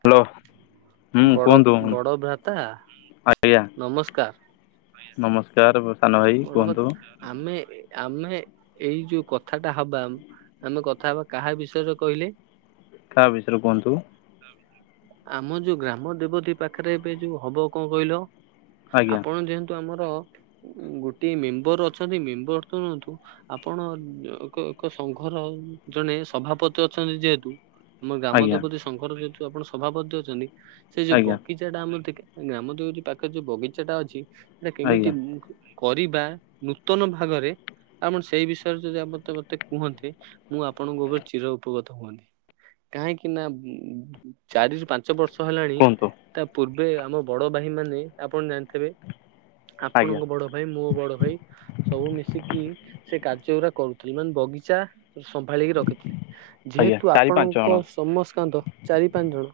Hello. ହୁଁ ବଡ କୁହନ୍ତୁ ବଡ ଭ୍ରାତା ଆଜ୍ଞା ନମସ୍କାର। ନମସ୍କାର। [inaudible] ବଡ଼ କୁହନ୍ତୁ। ଭ୍ରାତା ଆମେ ଆମେ ଏଇ ଯୋଉ କଥାଟା ହବା ଆମେ କଥା ହବା କାହା ବିଷୟରେ କହିଲେ? କାହା ବିଷୟରେ କୁହନ୍ତୁ? ଆମ ଯୋଉ ଗ୍ରାମ ଦେବତୀ ପାଖରେ ଏବେ ଯୋଉ ହବ କଣ କହିଲ? ଆଜ୍ଞା ଆପଣ ଯେହେତୁ ଆମର ଗୋଟେ ମେମ୍ବର ଅଛନ୍ତି ମେମ୍ବର ତୁନ୍ତୁ ଆପଣ ଏକ ଏକ ସଂଘର ଜଣେ ସଭାପତି ଅଛନ୍ତି ଯେହେତୁ ଆମ ଗ୍ରାମ ଆଜ୍ଞା ଦେବପତି ଶଙ୍କର ଯେହେତୁ ଆପଣ ସଭାପତି ଅଛନ୍ତି, ସେ ଯଉ ଆଜ୍ଞା ବଗିଚା ଟା ଆମର ଗ୍ରାମ ଯୋଉି ପାଖରେ ଯୋଉ ବଗିଚା ଟା ଅଛି ସେଇଟା ଆଜ୍ଞା କେମିତି କରିବା ନୂତନ ଭାଗରେ ଆପଣ ସେଇ ବିଷୟରେ ଯଦି ଆପତେ ମୋତେ କୁହନ୍ତି ମୁଁ ଆପଣଙ୍କୋ ଉପରେ ଚିର ଉପକୃତ ହୁଅନ୍ତି। କାହିଁକି ନା ଚାରିରୁ ପାଞ୍ଚ ବର୍ଷ ହେଲାଣି କୁହନ୍ତୁ ତା ପୂର୍ବେ ଆମ ବଡ ଭାଇ ମାନେ ଆପଣ ଜାଣିଥିବେ ଆଜ୍ଞା ଆପଣଙ୍କ ବଡ ଭାଇ ମୁଁ ବଡ ଭାଇ ସବୁ ମିଶିକି ସେ କାର୍ଯ୍ୟ ଗୁଡା କରୁଥିଲି ମାନେ ବଗିଚା ସମ୍ଭାଳିକି ରଖିଥିଲେ ଆଜ୍ଞା ଯେହେତୁ ଚାରି ପାଞ୍ଚ ଆପଣଙ୍କ ଜଣ ସମସ୍କାନ୍ତ ଚାରି ପାଞ୍ଚ ଜଣ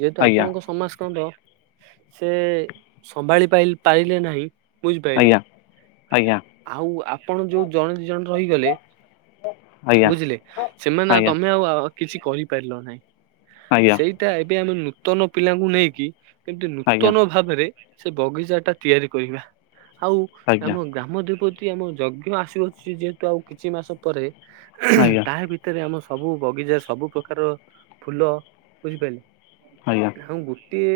ଯେହେତୁ ଆଜ୍ଞା ଆପଣଙ୍କ ସମସ୍କନ୍ଦ ସେ ସମ୍ଭାଳି ପାରି ପାରିଲେ ନାହିଁ। ବୁଝିପାରଲେ ଆଜ୍ଞା ଆଜ୍ଞା ଆଉ ଆପଣ ଯୋଉ ଜଣେ ଦ ଜଣେ ରହିଗଲେ ଆଜ୍ଞା ବୁଝିଲେ ସେମାନେ ଆଉ ଆଜ୍ଞା ତମେ ଆ କିଛି କରିପାରିଲ ନାହିଁ ଆଜ୍ଞା ଆଜ୍ଞା ଆଜ୍ଞା ସେଇଟା ଏବେ ଆମେ ନୂତନ ପିଲାଙ୍କୁ ନେଇକି କିନ୍ତୁ ଆଜ୍ଞା ନୂତନ ଭାବରେ ସେ ବଗିଚା ଟା ତିଆରି କରିବା। ଆଉ ଆମ ଗ୍ରାମ ଦେବତୀ ଆମ ଯଜ୍ଞ ଆସୁଅଛି ଯେହେତୁ ଆଉ କିଛି ମାସ ପରେ। ତା ଭିତରେ ଆମ ସବୁ ବଗିଚା ସବୁ ପ୍ରକାର ଫୁଲ ବୁଝିପାରିଲେ ଆଜ୍ଞା ଆଉ ଗୋଟିଏ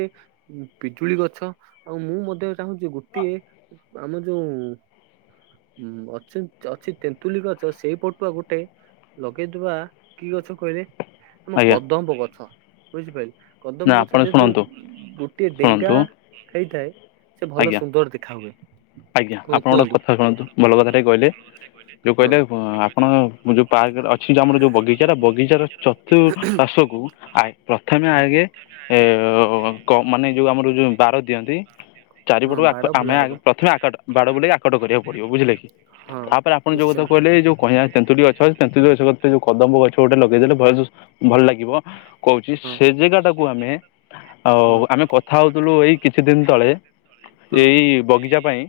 ପିଜୁଳି ଗଛ ଆଉ ମୁଁ ମଧ୍ୟ ଚାହୁଁଛି ଗୋଟିଏ ଆମ ଯୋଉ ଉଁ ଅ ଅଛି ତେନ୍ତୁଲି ଗଛ ସେଇ ପଟୁଆ ଗୋ ଲଗେଇଦବା କି ଗଛ କହିଲେ ଆମ ଆଜ୍ଞା କଦମ୍ବ ଗଛ ବୁଝିପାରିଲି କଦମ ନା ଗଛ ଆପଣ ଯେହେତୁ ଶୁଣନ୍ତୁ ଗୋଟିଏ ଡେଙ୍ଗା ଶୁଣନ୍ତୁ ହେଇଥାଏ ସେ ଭଲ ଆଜ୍ଞା ସୁନ୍ଦର ଦେଖା ହୁଏ। ଆଜ୍ଞା ଆପଣ ଗୋଟେ କୁହନ୍ତୁ କଥା ଶୁଣନ୍ତୁ ଭଲ କଥା ଟ କହିଲେ ଯୋଉ ହଁ କହିଲେ ଆପଣ [unintelligible] ଅଛି ଯୋଉ ଆମର ଯୋଉ ବଗିଚାର ବଗିଚାର ଚତୁର୍ପଶକୁ ଆ ପ୍ରଥମେ ହଁ। ଆଗେ ଏ କ ମାନେ ଯୋଉ ଆମର ଯୋଉ ବାର ଦିଅନ୍ତି ହଁ ଚାରିପଟକୁ ବାଡ଼ ଆମେ ବୁଲା ଆଖ ହବ ପ୍ରଥମେ ଆଟ ବାର ବୁଲିକି ଆକଟ କରିବାକୁ ପଡ଼ିବ ବୁଝିଲେ କି। ହଁ ତାପରେ ଆପଣ ଯୋଉ କଥା ନିଶ୍ଚୟ କହିଲେ ଏ ଯୋଉ କହଆଁ ତନ୍ତୁଟି ଗଛ ନ୍ତୁଷେ ଯୋଉ କଦମ୍ବ ଗଛ ଗୋଟେ ଲଗେଇଦେଲେ ଭୟ ଭଲ ଲାଗିବ। କହୁଚି ହଁ ସେ ଜାଗା ଟାକୁ ଆମେ ଅ ହଁ ଆମେ କଥା ହଉଥିଲୁ ଏଇ କିଛି ଦିନ ତଳେ ହଁ ଏଇ ବଗିଚା ପାଇଁ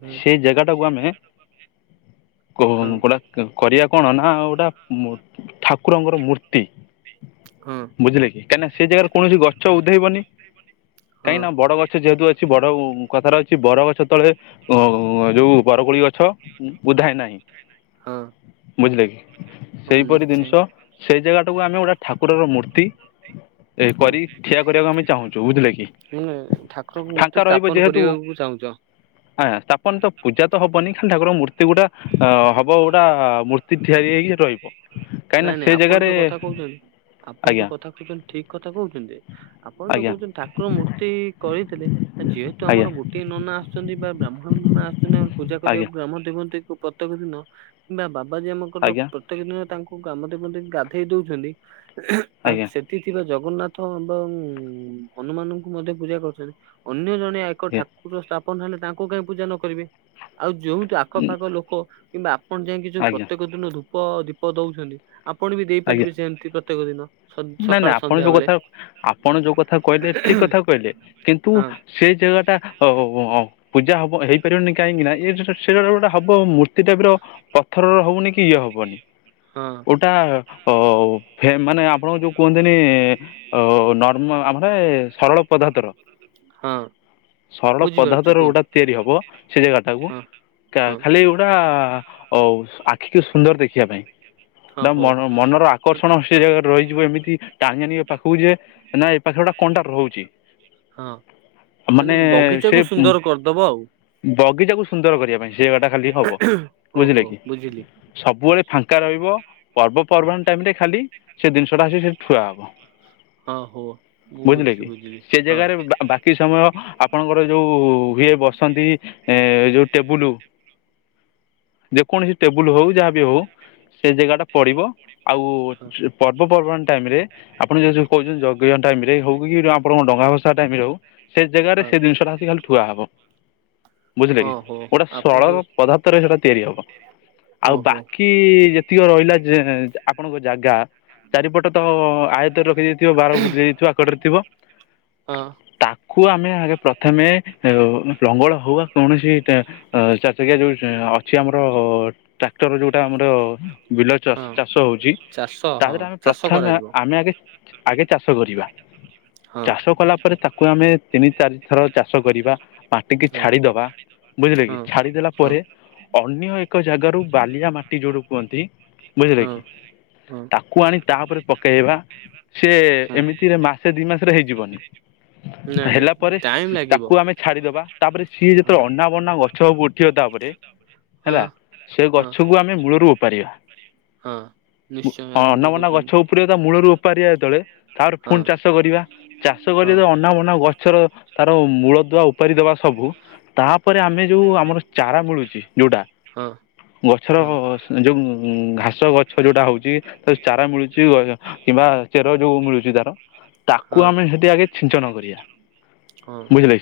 ହୁଁ ସେଇ ଜାଗା ଟାକୁ ଆମେ ଗୋ ହଁ ଗୋ କରିବା। କଣ ନା ଗୋଟା ଠାକୁରଙ୍କର ମୂର୍ତ୍ତି ହଁ ବୁଝିଲେ କି କାହିଁକିନା ସେ ଜାଗାରେ କୌଣସି ଗଛ ଉଦ୍ଧେଇବନି ହଁ କାହିଁକିନା ବଡ଼ ଗଛ ଯେହେତୁ ଅ କିଛି ବଡ କଥାର ଅଛି ବରଗଛ ତଳେ ଅ ଯୋଉ ବରଗୁଳି ଗଛ ବଧାଏ ନାହିଁ। ହଁ। ବୁଝିଲେ କି ହଁ ସେଇପରି ନିଶ୍ଚୟ ଜିନିଷ ସେଇ ଜାଗାଟାକୁ ଆମେ ଗୋଟେ ଠାକୁରର ମୂର୍ତ୍ତି ଏ ହୁଁ କରି ଠିଆ କରିବାକୁ ଆମେ ଚାହୁଁଚୁ, ବୁଝିଲେ କି? ଠାର ମୂତ୍ ଫାଙ୍କା ରହିବ ଯେହେତୁ ଆ ସ୍ଥାପନ ତ ପୂଜା ତ ହବନି। ଠାରଙ୍କ ମୂର୍ତ୍ତି ଗୋଟା ଅ ହବ ଗୋଟା ମୂର୍ତ୍ତି ତିଆରି ହେଇକି ଥୋଇବ। ନାଇଁ ନାଇଁ ଆପଣ ଯୋଉ କଥା କହୁଛନ୍ତି ଆପଣ ଆଜ୍ଞା ଯୋଉ କଥା କହୁଛନ୍ତି ଠିକ କଥା କହୁଛନ୍ତି, ଆପଣ ଯୋଉ ଆଜ୍ଞା କହୁଛନ୍ତି ଠାକୁର ମୂର୍ତ୍ତି କରିଥି ଆ ଯେହେତୁ ଆଜ୍ଞା ଆମର ଗୋଟେ ନନା ଆସୁଛନ୍ତି ବା ବ୍ରାହ୍ମଣ ନନା ଆସୁଛନ୍ତି ଆ ପୂଜା ଆଜ୍ଞା କରିବାକୁ ଗ୍ରମ ଦେ ମ ପ୍ରତ୍ୟେକ ଦିନ କିମ୍ବା ବାବାଜୀ ଆମଙ୍କର ଆଜ୍ଞା ପ୍ରତ୍ୟେକ ଦିନ [unintelligible] ଗାଧେଇ ଦଉଛନ୍ତି ଆଉ ଆଜ୍ଞା ସେଠ ଥିବା ଜଗନ୍ନାଥ ଏବଂ ହନୁମାନଙ୍କୁ ମଧ୍ୟ ପୂଜା କରୁଛନ୍ତି ଅନ୍ୟ ଜଣେ ଏକ ଆଜ୍ଞା ଠାକୁର ସ୍ଥାପନ ହେଲେ ତାଙ୍କୁ କାହିଁ ପୂଜା ନ କରିବେ ଆଉ ଯୋଉଠି ଉଁ, ଆଖପାଖ ଲୋକ କିମ୍ବା ଆପଣ ଯାଇକି ଯୋଉ ଆଜ୍ଞା ପ୍ରତ୍ୟେକ ଦିନ ଧୂପ ଦୀପ ଦଉଛନ୍ତି ଆପଣ ବି ଆଜ୍ଞା ଦେଇପାରିବେ ସେମତି ନାଇଁ ନାଇଁ ଆପଣ ଯୋଉ କଥା ଆପଣ ଯୋଉ କଥା କହିଲେ ଠିକ କଥା କହିଲେ କିନ୍ତୁ ହଁ ସେ ଯ ଟା ଓ ପୂଜା ହବ ହେଇପାରିବନି କାହିଁକି ନା ଏୋ ସେଟ ଗୋଟା ହବ ମୂର୍ତ୍ତି ଟାପ ର ପଥରର ହବନି କି ଇଏ ହବନି ହଁ ଓଟା ଅ ମାନେ ଆପଣଙ୍କ ଯୋଉ କୁହନ୍ତିନି ନର୍ମା ଆମର ସରଳ ପଦାର୍ଥର ହଁ ସରଳ ପଦାର୍ଥ ବୁଝିପାରୁଛି ର କୁହନ୍ତୁ ଗୋଟା ତିଆରି ହବ ସେ ଜାଗା ଟାକୁ ହଁ ହଁ ଖାଲି ଗୋଟା ଅ ଆଖିକୁ ସୁନ୍ଦର ଦେଖିବା ପାଇଁ ହଁ ତା ହଉ। ମନର ଆକର୍ଷଣ ସେ କ- ଜାଗାରେ ରହିଛି ଯିବ ଏମିତି ଟାଣଆନ ଏ ପାଖକୁ ଯେ ନା ଏ ପାଖରେ ଗୋଟେ କଣ୍ଟା ରହୁଛି ହଁ ମାନେ ସେ ବଗିଚାକୁ ସୁନ୍ଦର କରିଦବ ଆଉ ବଗିଚାକୁ ସୁନ୍ଦର କରିବା ପାଇଁ ଜଗଟା ଖାଲି ହବ ଓହୋ ବୁଝିଲେ କି ବୁଝିଲି। ସବୁବେଳେ ଫାଙ୍କା ରହିବ ପର୍ବପର୍ବାଣି ଟାଇମ ରେ ଖାଲି ସେ ଜିନିଷଟା ଆସିକ ସେଠି ଠୁଆ ହବ ହଁ ହଉ ବୁଝିଲେ ବୁଝିଲି କି ବୁଝିଲି ସେ ହଁ ଜାଗାରେ ବାକି ସମୟ ଆପଣଙ୍କର ଯୋଉ ୁଏ ବସନ୍ତି ଏଇ ଯଉ ଟେବୁୁ ହୁଁ ଯେକୌଣସି ଟେବୁଲ ହଉ ଯାହା ବି ହଉ ସେ ଜାଗା ଟା ପଡିବ ଆଉ ହଁ ପର୍ ଟାଇମ ରେ ଆପଣ ଯ କହୁଛନ୍ତି ଯଜ୍ଞ ଟାଇମ ରେ ଯ ହଉ କିଉ ଆପଣଙ୍କ ଡଙ୍ଗା ଭସା ଟାଇମରେ ହଉ ସେ ଜାଗାରେ ହଁ। ସେ ଜିନିଟାିକ ଖାଲି ୁଆ ହବ ବୁଝିଲେ ହଁ କି ହୋ ଗୋଟେ ଆପଣ ସରଳ ଯୋଉ ପଦାର୍ଥରେ ସେଇଟା ତିଆରି ହବ ଆଉ ଓହୋ ବାକି ଯେତିକି ରହିଲା ଆପଣଙ୍କ ଜାଗା ଚାରିପଟ ତ ଆୟତରେ ରଖି ଯାଇଥିବ ବାର ବୁ ଯାଇଥିବ ଆକଟରେ ଥିବ ହଁ କୁ ଆମେ ଆଗେ ପ୍ରଥମେ ଲଙ୍ଗଳ ହଉ ବା କୌଣସି ଚା ସେ୍ଞା ଯେଉଁ ଅଛି ଆମର ଟ୍ରାକ୍ଟର ଯେଉଁଟା ଆମର ବିଲ ହଁ ଚାଷ ହଉଛି ଚାଷ ତା ହଁ ଦେହରେ ଆମେ ଚାଷ ପ୍ରଥମେ କରାଯିବ ଆମେ ଆଗେ ଆଗେ ଚାଷ କରିବା ହଁ ଚାଷ କଲା ପରେ ତାକୁ ଆମେ ତିନି ଚାରି ଥର ଚାଷ କରିବା ମାଟିିକି ହଁ ଛାଡିଦବା ବୁଝିଲେ କି ହଁ। ଛାଡିଦେଲା ହଁ ପରେ ଅନ୍ୟ ଏକ ଏକ ଜାଗାରୁ ବାଲିଆ ମାଟି ଯୋଡୁ କୁହନ୍ତି ହଁ ହଁ ପାଣି ତାପରେ ପକେଇବା ସି ହଁ ଏମିତିରେ ମାସେ ଦି ମାସରେ ହେଇଯିବନି ନାଇଁ ନାଇଁ ହେଲା ପରେ ଟାଇମ ଲାଗିବ ତାକୁ ଆମେ ଛାଡିଦବା ତାପରେ ସିଏ ହଁ ଯେତେବେ ଅନା ବନା ଗଛ ସବୁ ଉଠିବ ତାପରେ ହେଲା ହଁ। ସେ ହଁ ଗଛକୁ ଆମେ ମୂଳରୁ ଉପାରିବା ହଁ ନିଶ୍ଚୟ ଆପଣ ଅନା ଯୋଉ ମନା କହୁଛନ୍ତି ଗଛ ଉପରେ ତା ମୂଳରୁ ଓପାରିଆ ଯେତବେଳେ ତାପରେ ହଁ ପୁଣି ଚାଷ କରିବା ଚାଷ କର ହଁ ତ ଅନାବନା ଗଛର ତାର ମୂଳ ଦୁଆ ଉପାରି ଦବା ସବୁ ତାପରେ ଆମେ ଯୋଉ ଆମର ଚାରା ମିଳୁଛି ଯୋଉଟା ହଁ। ଗଛର ହଁ ଯୋଉ ଘାସ ଗଛ ଯୋଉଟା ହଉଛି ଚାରା ମିଳୁଛି ଗ କିମ୍ବା ଚେର ଯୋଉ ମିଳୁଛି ତାକୁ ହଁ ଆମେ ସେଠି ଆଗେ ଛିଞ୍ଚନ କରିବା ହଁ ବୁଝିଲ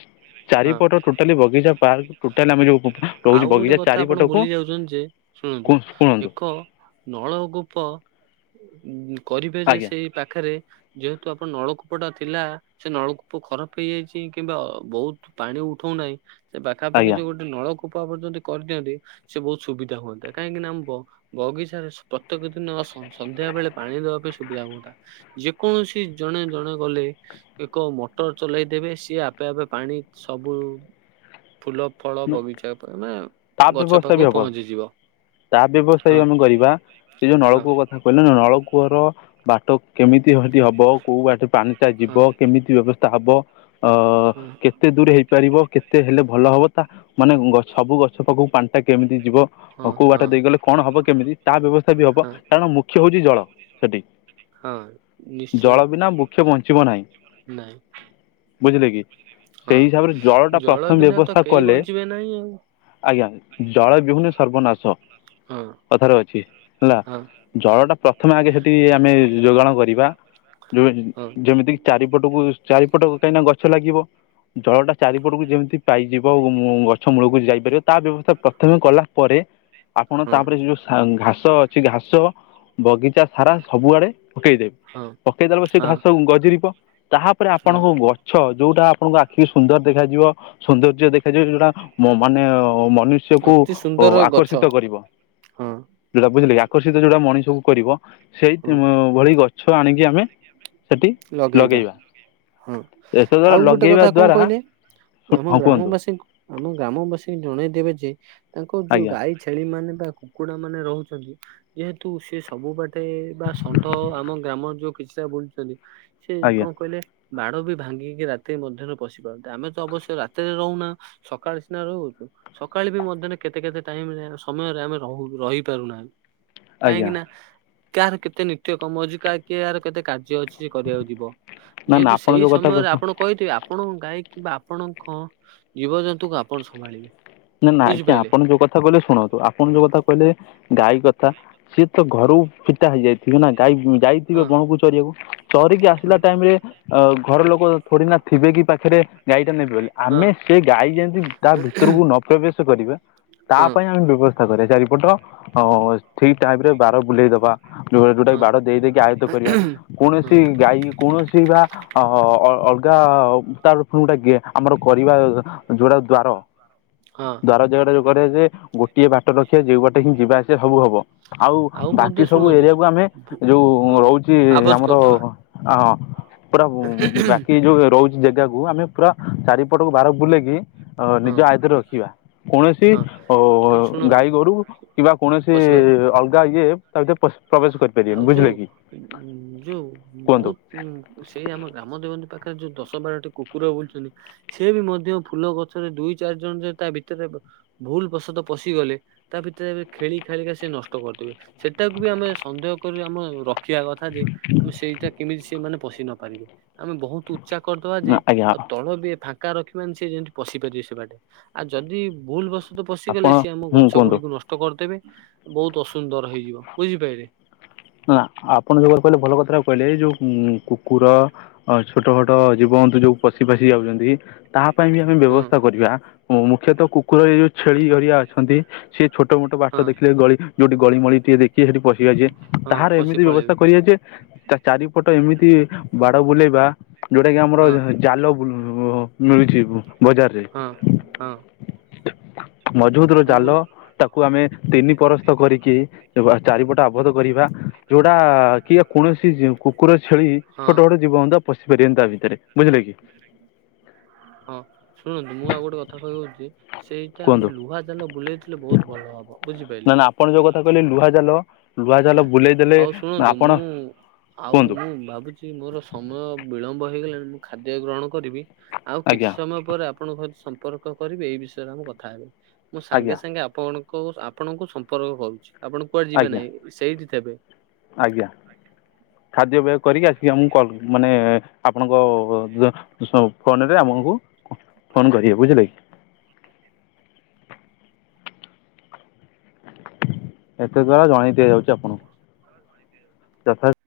ହଁ ଚାରିପଟ ଟୋଟାଲି ବଗିଚା ପାର୍କ ଟୋଟାଲି ଆମେ ଯୋଉ ରହୁଛି ଆଉ ଗୋଟେ ବଗିଚା କଥା ଆପଣ ଚାରିପଟକୁ ଭୁଲି ଯାଉଛନ୍ତି ଯେ ଶୁଣନ୍ତୁ ଶୁଣନ୍ତୁ ଏକ ନଳ ଗୋପ କରିବେ ଯେ ଆଜ୍ଞା ସେଇ ପାଖରେ ଯେହେତୁ ଆପଣ ନଳକୂପ ଟା ଥିଲା ସେ ନଳକୂପ ଖରାପ ହେଇଯାଇଛି କିମ୍ବା ବହୁତ ପାଣି ଉଠଉ ନାହିଁ ସେ ପାଖାପାଖି ଆଜ୍ଞା ଯୋଉ ଗୋଟେ ନଳକ ର୍ଯ୍ୟନ୍ତ କରିଦିଅନ୍ତି ସେ ବହୁତ ସୁବିଧା ହୁଅନ୍ତା କାହିଁକି ନା ଆମ ବଗିଚାରେ ପ୍ରତ୍ୟେକ ଦିନ ସନ୍ଧ୍ୟା ବେଳେ ପାଣି ଦବା ପାଇଁ ସୁବିଧା ହୁଅନ୍ତା ଯେକୌଣସି ଜଣେ ଜଣେ ଗଲେ ଏକ ମୋଟର ଚଲେଇ ଦେେବେ ସିଏ ଆପେ ଆପେ ପାଣି ସବୁ ଫୁଲ ଫଳ ବଗିଚା ତମେ ତା ଗଛ ବ୍ୟବସ୍ଥା ବି ପାଖକୁ ହବ ପହଞ୍ଚିଯିବ। ତା ବ୍ୟବସ୍ଥା ହଁ ଆମେ କରିବା ସେ ଯୋଉ ହଁ ନଳକୂଅ କଥା କହିଲେ ନଳ ଳ କୂଅର ବାଟ କେମିତିଟି ହବ କୋଉ ବାଟରେ ପାଣିଟା ହଁ ଯିବ କେମିତି ବ୍ୟବସ୍ଥା ତାବ ଅ ହଁ କେତେ ଦୂର ହେଇପାରିବ କେତେ ହେଲେ ଭଲ ହବ ମାନେ ସବୁ ଗଛ ପାଖକୁ ପାଣିଟା କେମିତି ଯିବ ହଁ କୋଉ ହଁ ବାଟା ଦେଇଗଲେ କଣ ହବ କେମିତି ତା ବ୍ୟବସ୍ଥା ବି ହବ ହଁ। କାରଣ ମୁଖ୍ୟ ହଉଛି ଜଳ। ସେଠି। ହଁ ନିଶ୍ଚୟ ଜଳ ବିନା ମୁଖ୍ୟ ବଞ୍ଚିବ ନାହିଁ ନାଇଁ। ବୁଝିଲେ କି ସେଇ ହିସାବରେ ଜଳଟା ପ୍ରଥମେ ବ୍ୟବସ୍ଥା କେଇ କଲେ ବଞ୍ଚିବେ ନାହିଁ ଆଉ। ଆଜ୍ଞା ଜଳ ବିହୁନେ ସର୍ବନାଶ। ଆଉ କଥାରେ ଅଛି ହେଲା ହଁ ଜଳ ଟା ପ୍ରଥମେ ଆଗେ ସେଠି ଆମେ ଯୋଗାଣ କରିବା ଯୋଉ ହଁ ଯେମିତିକି ଚାରିପଟକୁ ଚାରିପଟ କାହିଁକିନା ଗଛ ଲାଗିବ ଜଳଟା ଚାରିପଟକୁ ଯେମିତି ପାଇଯିବ ଗଛ ମୂଳକୁ ଯାଇପାରିବ ତା ବ୍ୟବସ୍ଥା ପ୍ରଥମେ କଲା ପରେ ଆପଣ ହଁ ତାପରେ ଯୋଉ ଘାସ ଅଛି ଘାସ ବଗିଚା ସାରା ସବୁଆଡେ ପକେଇ ଦେବି ହଁ ପକେଇଦେଲେ ବ ସେ ହଁ ହଁ ଘାସ ଗଜିରିବ ତାପରେ ହଁ ଆପଣଙ୍କ ଗଛ ଯୋଉଟା ଆପଣଙ୍କ ଆଖି ସୁନ୍ଦର ଦେଖାଯିବ ସୌନ୍ଦର୍ଯ୍ୟ ଦେଖାଯିବ ଯୋଉଟା ମାନେ ମନୁଷ୍ୟକୁ ଅତି ସୁନ୍ଦର ଆକର୍ଷିତ ଗଛ କରିବ ହଁ ଯୋଉଟା ବୁଝିଲେ କି? ଆକର୍ଷିତ ଯୋଉଟା ମଣିଷକୁ କରିବ ସେଇ ହଁ ଭଳି ଗଛ ଆଣିକି ଆମେ ସେଠି ଲଗେଇବା। ହଁ ଏତଦ୍ ଦ୍ୱାରା ଆଉ ଗୋଟେ ଲଗେଇବା କଥା କଣ ଦ୍ୱାରା କହିଲେ ଆମ ହଁ କୁହନ୍ତୁ ଗ୍ରାମବାସୀଙ୍କୁ ଆମ ଗ୍ରାମବାସୀ ଜଣେଇ ଦେବେ ଯେ ତାଙ୍କ ଯୋଉ ଆଜ୍ଞା ଗାଈ, ଛେଳି ମାନେ କୁକୁଡା ମାନେ ରହୁଛନ୍ତି ଯେହେତୁ ସେ ସବୁ ବାଟେ ବା ଷଣ୍ଢ ଆମ ଗ୍ରାମ ଯୋଉ କିଛିଟା ବୁଲୁଛନ୍ତି ସେ ଆଜ୍ଞା କଣ କହିଲେ ବାଡ ବି ଭାଙ୍ଗିକି ରାତି ମଧ୍ୟରେ ପଶି ପାରୁନ୍ତେ ଆମେ ତ ଅବଶ୍ୟ ରାତିରେ ରହୁନା ସକାଳ ସିନା ରହୁ। ସକାଳେ ବି ମଧ୍ୟରେ କେତେ କେତେ ଟାଇମରେ ସମୟରେ ଆମେ ରହୁ ରହିପାରୁନାହିଁ ଆଜ୍ଞା କାହିଁକି ନା କାହାର କେତେ ନିତ୍ୟ କର୍ମ ଅଛି କା କାହାର କେତେ କାର୍ଯ୍ୟ କରିବାକୁ ଯିବ ନା ଯେହେତୁ ନା ଆପଣ ସେଇ ଯେଉଁ କଥା ସମୟରେ ଆପଣ କହିଥିବେ ଆପଣଙ୍କ ଗାଈ କିମ୍ବା ଆପଣଙ୍କ ଜୀବଜନ୍ତୁ କୁ ଆପଣ ସମ୍ଭାଳିବେ। ନାଁ ଆଜ୍ଞା ବୁଝିପାରିଲେ ଆପଣ ଯୋଉ କଥା କହିଲେ ଶୁଣନ୍ତୁ ଆପଣ ଯୋଉ କଥା କହିଲେ ଗାଈ କଥା ସିଏ ତ ଘରୁ ଫିଟା ହେଇଯାଇ ନାଇଁ ଯାଇଥିବେ ହଁ ବଣକୁ ଚରିବାକୁ ଚରିକି ହଁ ଆସିଲା ଟାଇମ ରେ ଅ ଘର ଲୋକ ଥୋଡି ନା ଥିବେ କି ପାଖରେ ଗାଈଟା ନେବେ ବୋଲି ହଁ ଆମେ ସେ ଗାଈ ଯେମିତି ତା ଭିତରକୁ ନ ପ୍ରବେଶ କରିବ ତା ହଁ ପାଇଁ ଆମେ ବ୍ୟବସ୍ଥା କରିବା ଚାରିପଟ ଠିକ ଟାଇପ ରେ ବାର ବୁଲେଇଦବା। ଯଉ ଯୋଉଟାକି ହଁ ବାଡ଼ ଦେଇ ଦେଇକି ଆୟତ୍ତ କରିବା ହଁ କୌଣସି ଗାଈ କୌଣସି ଅଲଗା ତା ଫିଲ୍ମ ଟା ଆମର କରିବା ଯୋଡା ଦ୍ଵାର ହଁ ଦବାର ଜଗଡା ଯୋଗରେ ଯେ ଗୋଟିଏ ବାଟ ରଖିବା ଯୋଉ ବାଟ ହିଁ ଯିବା ଆସିବା ସବୁ ହବ। ଆଉ ବାକି ମଧ୍ୟ ସବୁ ଶୁଣନ୍ତୁ ଏରିଆକୁ ଆମେ ଭୁ- ଯୋଉ ହଁ ରହୁଛି ଆବଜ ଆମର କରିଦବା ଅ ପୁରା ବାକି ଯୋଉ ରହୁଛି ଜାଗାକୁ ଆମେ ପୁରା ଚାରିପଟକୁ ବାର ଓ ହଁ ନିଜ ଆଇଦ୍ର ଦେଖିବା କୌଣସି ହଁ ଅ ଏ ଶୁଣନ୍ତୁ ଗାଈ ଗୋରୁ କିମ୍ବା କୌଣସି ପଶିବା ଅଲଗା ଇଏ ତା ଭିତରେ ପଶ ଆଉ ଯୋଉ ଯୋଉ କୁହନ୍ତୁ ବହୁତ ଉ ସେଇ ଆମ ଗ୍ରାମ ଦେବତୀ ପାଖରେ ପା ଯୋଉ ଦଶ ବାରଟି କୁକୁର ବୁଲଛନ୍ତି ସେ ବି ମଧ୍ୟ ଫୁଲ ଗଛରେ ଦୁଇ ଚାରି ଜଣ ଯ ତା ଭିତରେ ଭୁଲ ପ୍ରସାଦ ପଶିଗଲେ ତା ଭିତରେ ଖେଳି ଖେଳିକା ସେ ନଷ୍ଟ କରିଦେବେ ସେଟାକୁ ବି ଆମେ ସନ୍ଦେହ କରି ଆମେ ରଖିବା କଥା ଯେ ଆମେ ସେଇଟା କେମିତି ସେମାନେ ପଶି ନ ପାରିବେ ଆମେ ବହୁତ ଉଚା କରିଦବା ଯେ ଆଜ୍ଞା ଆଉ ତଳ ବି ଫା ଙ୍କା ରଖିବାନି ସେ ଯେମିତି ପଶି ପାରିବେ ସେ ବାଟେ ଆଉ ଯଦି ଭୁଲ ବଶ୍ ତ ପଶିଗଲେ ଆପଣ ସିଏ ଆମ ହୁଁ ଗଛ କୁହନ୍ତୁ। ଗୁଡିକୁ ନଷ୍ଟ କରିଦେବେ ବୋହୁତ ଅସୁନ୍ଦର ହେଇଯିବ ବୁଝିପାଇଲେ। ନା ଆପଣ ଯୋଉ ଭାବରେ କହିଲେ ଭଲ କଥାଟା କୁ କହିଲେ ଏଇ ଯୋଉ ଉଁ କୁକୁର ଅଁ ଛୋଟୋ ମୋଟୋ ଜୀବ ସମନ୍ତେ ଯୋଉ ପଶି ପାଶି ଯାଉଚନ୍ତି ତା ପାଇଁ ବି ଆମେ ହଁ। ବ୍ୟବସ୍ଥା କରିବା ଉଁ ମୁଖ୍ୟତଃ କୁକୁରର ଏଇ ଯୋଉ ଛେଳି ହେରିକା ଅଛନ୍ତି ସେ ଛୋଟୋ ମୋଟୋ ବାଟ ହଁ ଦେଖିଲେ ଗଳି ଯୋଉଠି ଗଳି ମଳି ଟିକିଏ ଦେଖିବେ ସେଠି ପଶିବେ ହଁ ତାହାର ପଶି ଏମିତି ପଳେଇବେ ବ୍ୟବସ୍ଥା କରିବା ଯେ ତା ଚାରିପଟ ଏମିତି ବାଡ ବୁଲେଇବା ଯୋଉଟା କି ଆମର ହଁ ଜାଲ ବୁଲ ଉଁ ମିଳୁଚି ବୁ ହଁ ହଁ। ମଝୁବୁତର ମୁଁ ଜାଲ ତାକୁ ଆମେ ତିନି ପରସ୍ତ କରିକି ଦବା ଚାରିପଟା ଆ ବୋଧ କରିବା ଯୋଉଟା କିଏ କୌଣସି ଜି କୁକୁର ଛେଳି ହଁ ଛୋଟୋ ଛୋଟୋ ଜୀବ ମଧ୍ୟ ପଶିପାରିବେନି ତା ଭିତେରେ ବୁଝିଲେ କି? [inaudible] ହଁ ଶୁଣନ୍ତୁ ମୁଁ ଆଉ ଗୋଟେ କଥା କହିଦୋଉଚି ସେଇଟା କୁହନ୍ତୁ ଆମେ ଲୁହା ଜାଲ ବୁଲେଇଥିଲେ ବୋହୁତ ଭଲ ହବ ବୁଝି ନା ନା ଆପଣ ଯୋଉ କଥା କହିଲେ ଲୁହା ଜାଲ ଲୁହା ଜାଲ ବୁଲେଇ ଦେଲେ ହୋଉ ଶୁଣନ୍ତୁ ଆପଣ ମୁଁ ଆଉ କୁହନ୍ତୁ ମୁଁ ଭାବୁଚି ମୋର ସମୟ ବିଳମ୍ବ ହେଇଗଲାଣି ମୁଁ ଖାଦ୍ୟ ଗ୍ରହଣ କରିବି ଆଉ କିଛି ଆଜ୍ଞା ସମୟ ପରେ ଆପଣଙ୍କ ସମ୍ ସମ୍ପର୍କ କରିବି ଏଇ ବିଷୟରେ ଆମ କଥା ହେବେ ମୁଁ ଆଜ୍ଞା ସାଙ୍ଗେ ସାଙ୍ଗେ ଆପଣଙ୍କୁ ଆପଣଙ୍କୁ ସମ୍ପର୍କ କରୁଛି। ଆପଣ କୁଆଡେ ଯିବେ ଆଜ୍ଞା ନାହିଁ ସେଇଠି ଥେବେ। ଆଜ୍ଞା ଖାଦ୍ୟପେୟ କରିକି ଆସିକି ଆମକୁ କଲ୍ ମାନେ ଏଁ ଆପଣଙ୍କ ଜ ସ ଫୋନୋରେ ଆପଣକୁ ଫୋନ କରିବେ ବୁଝିଲେ କି? [inaudible] ଏତେ ଦ୍ଵାରା ଜଣେଇ ଦିଆଯାଉଚି ଆପଣଙ୍କୁ [unintelligible] ତଫାଥ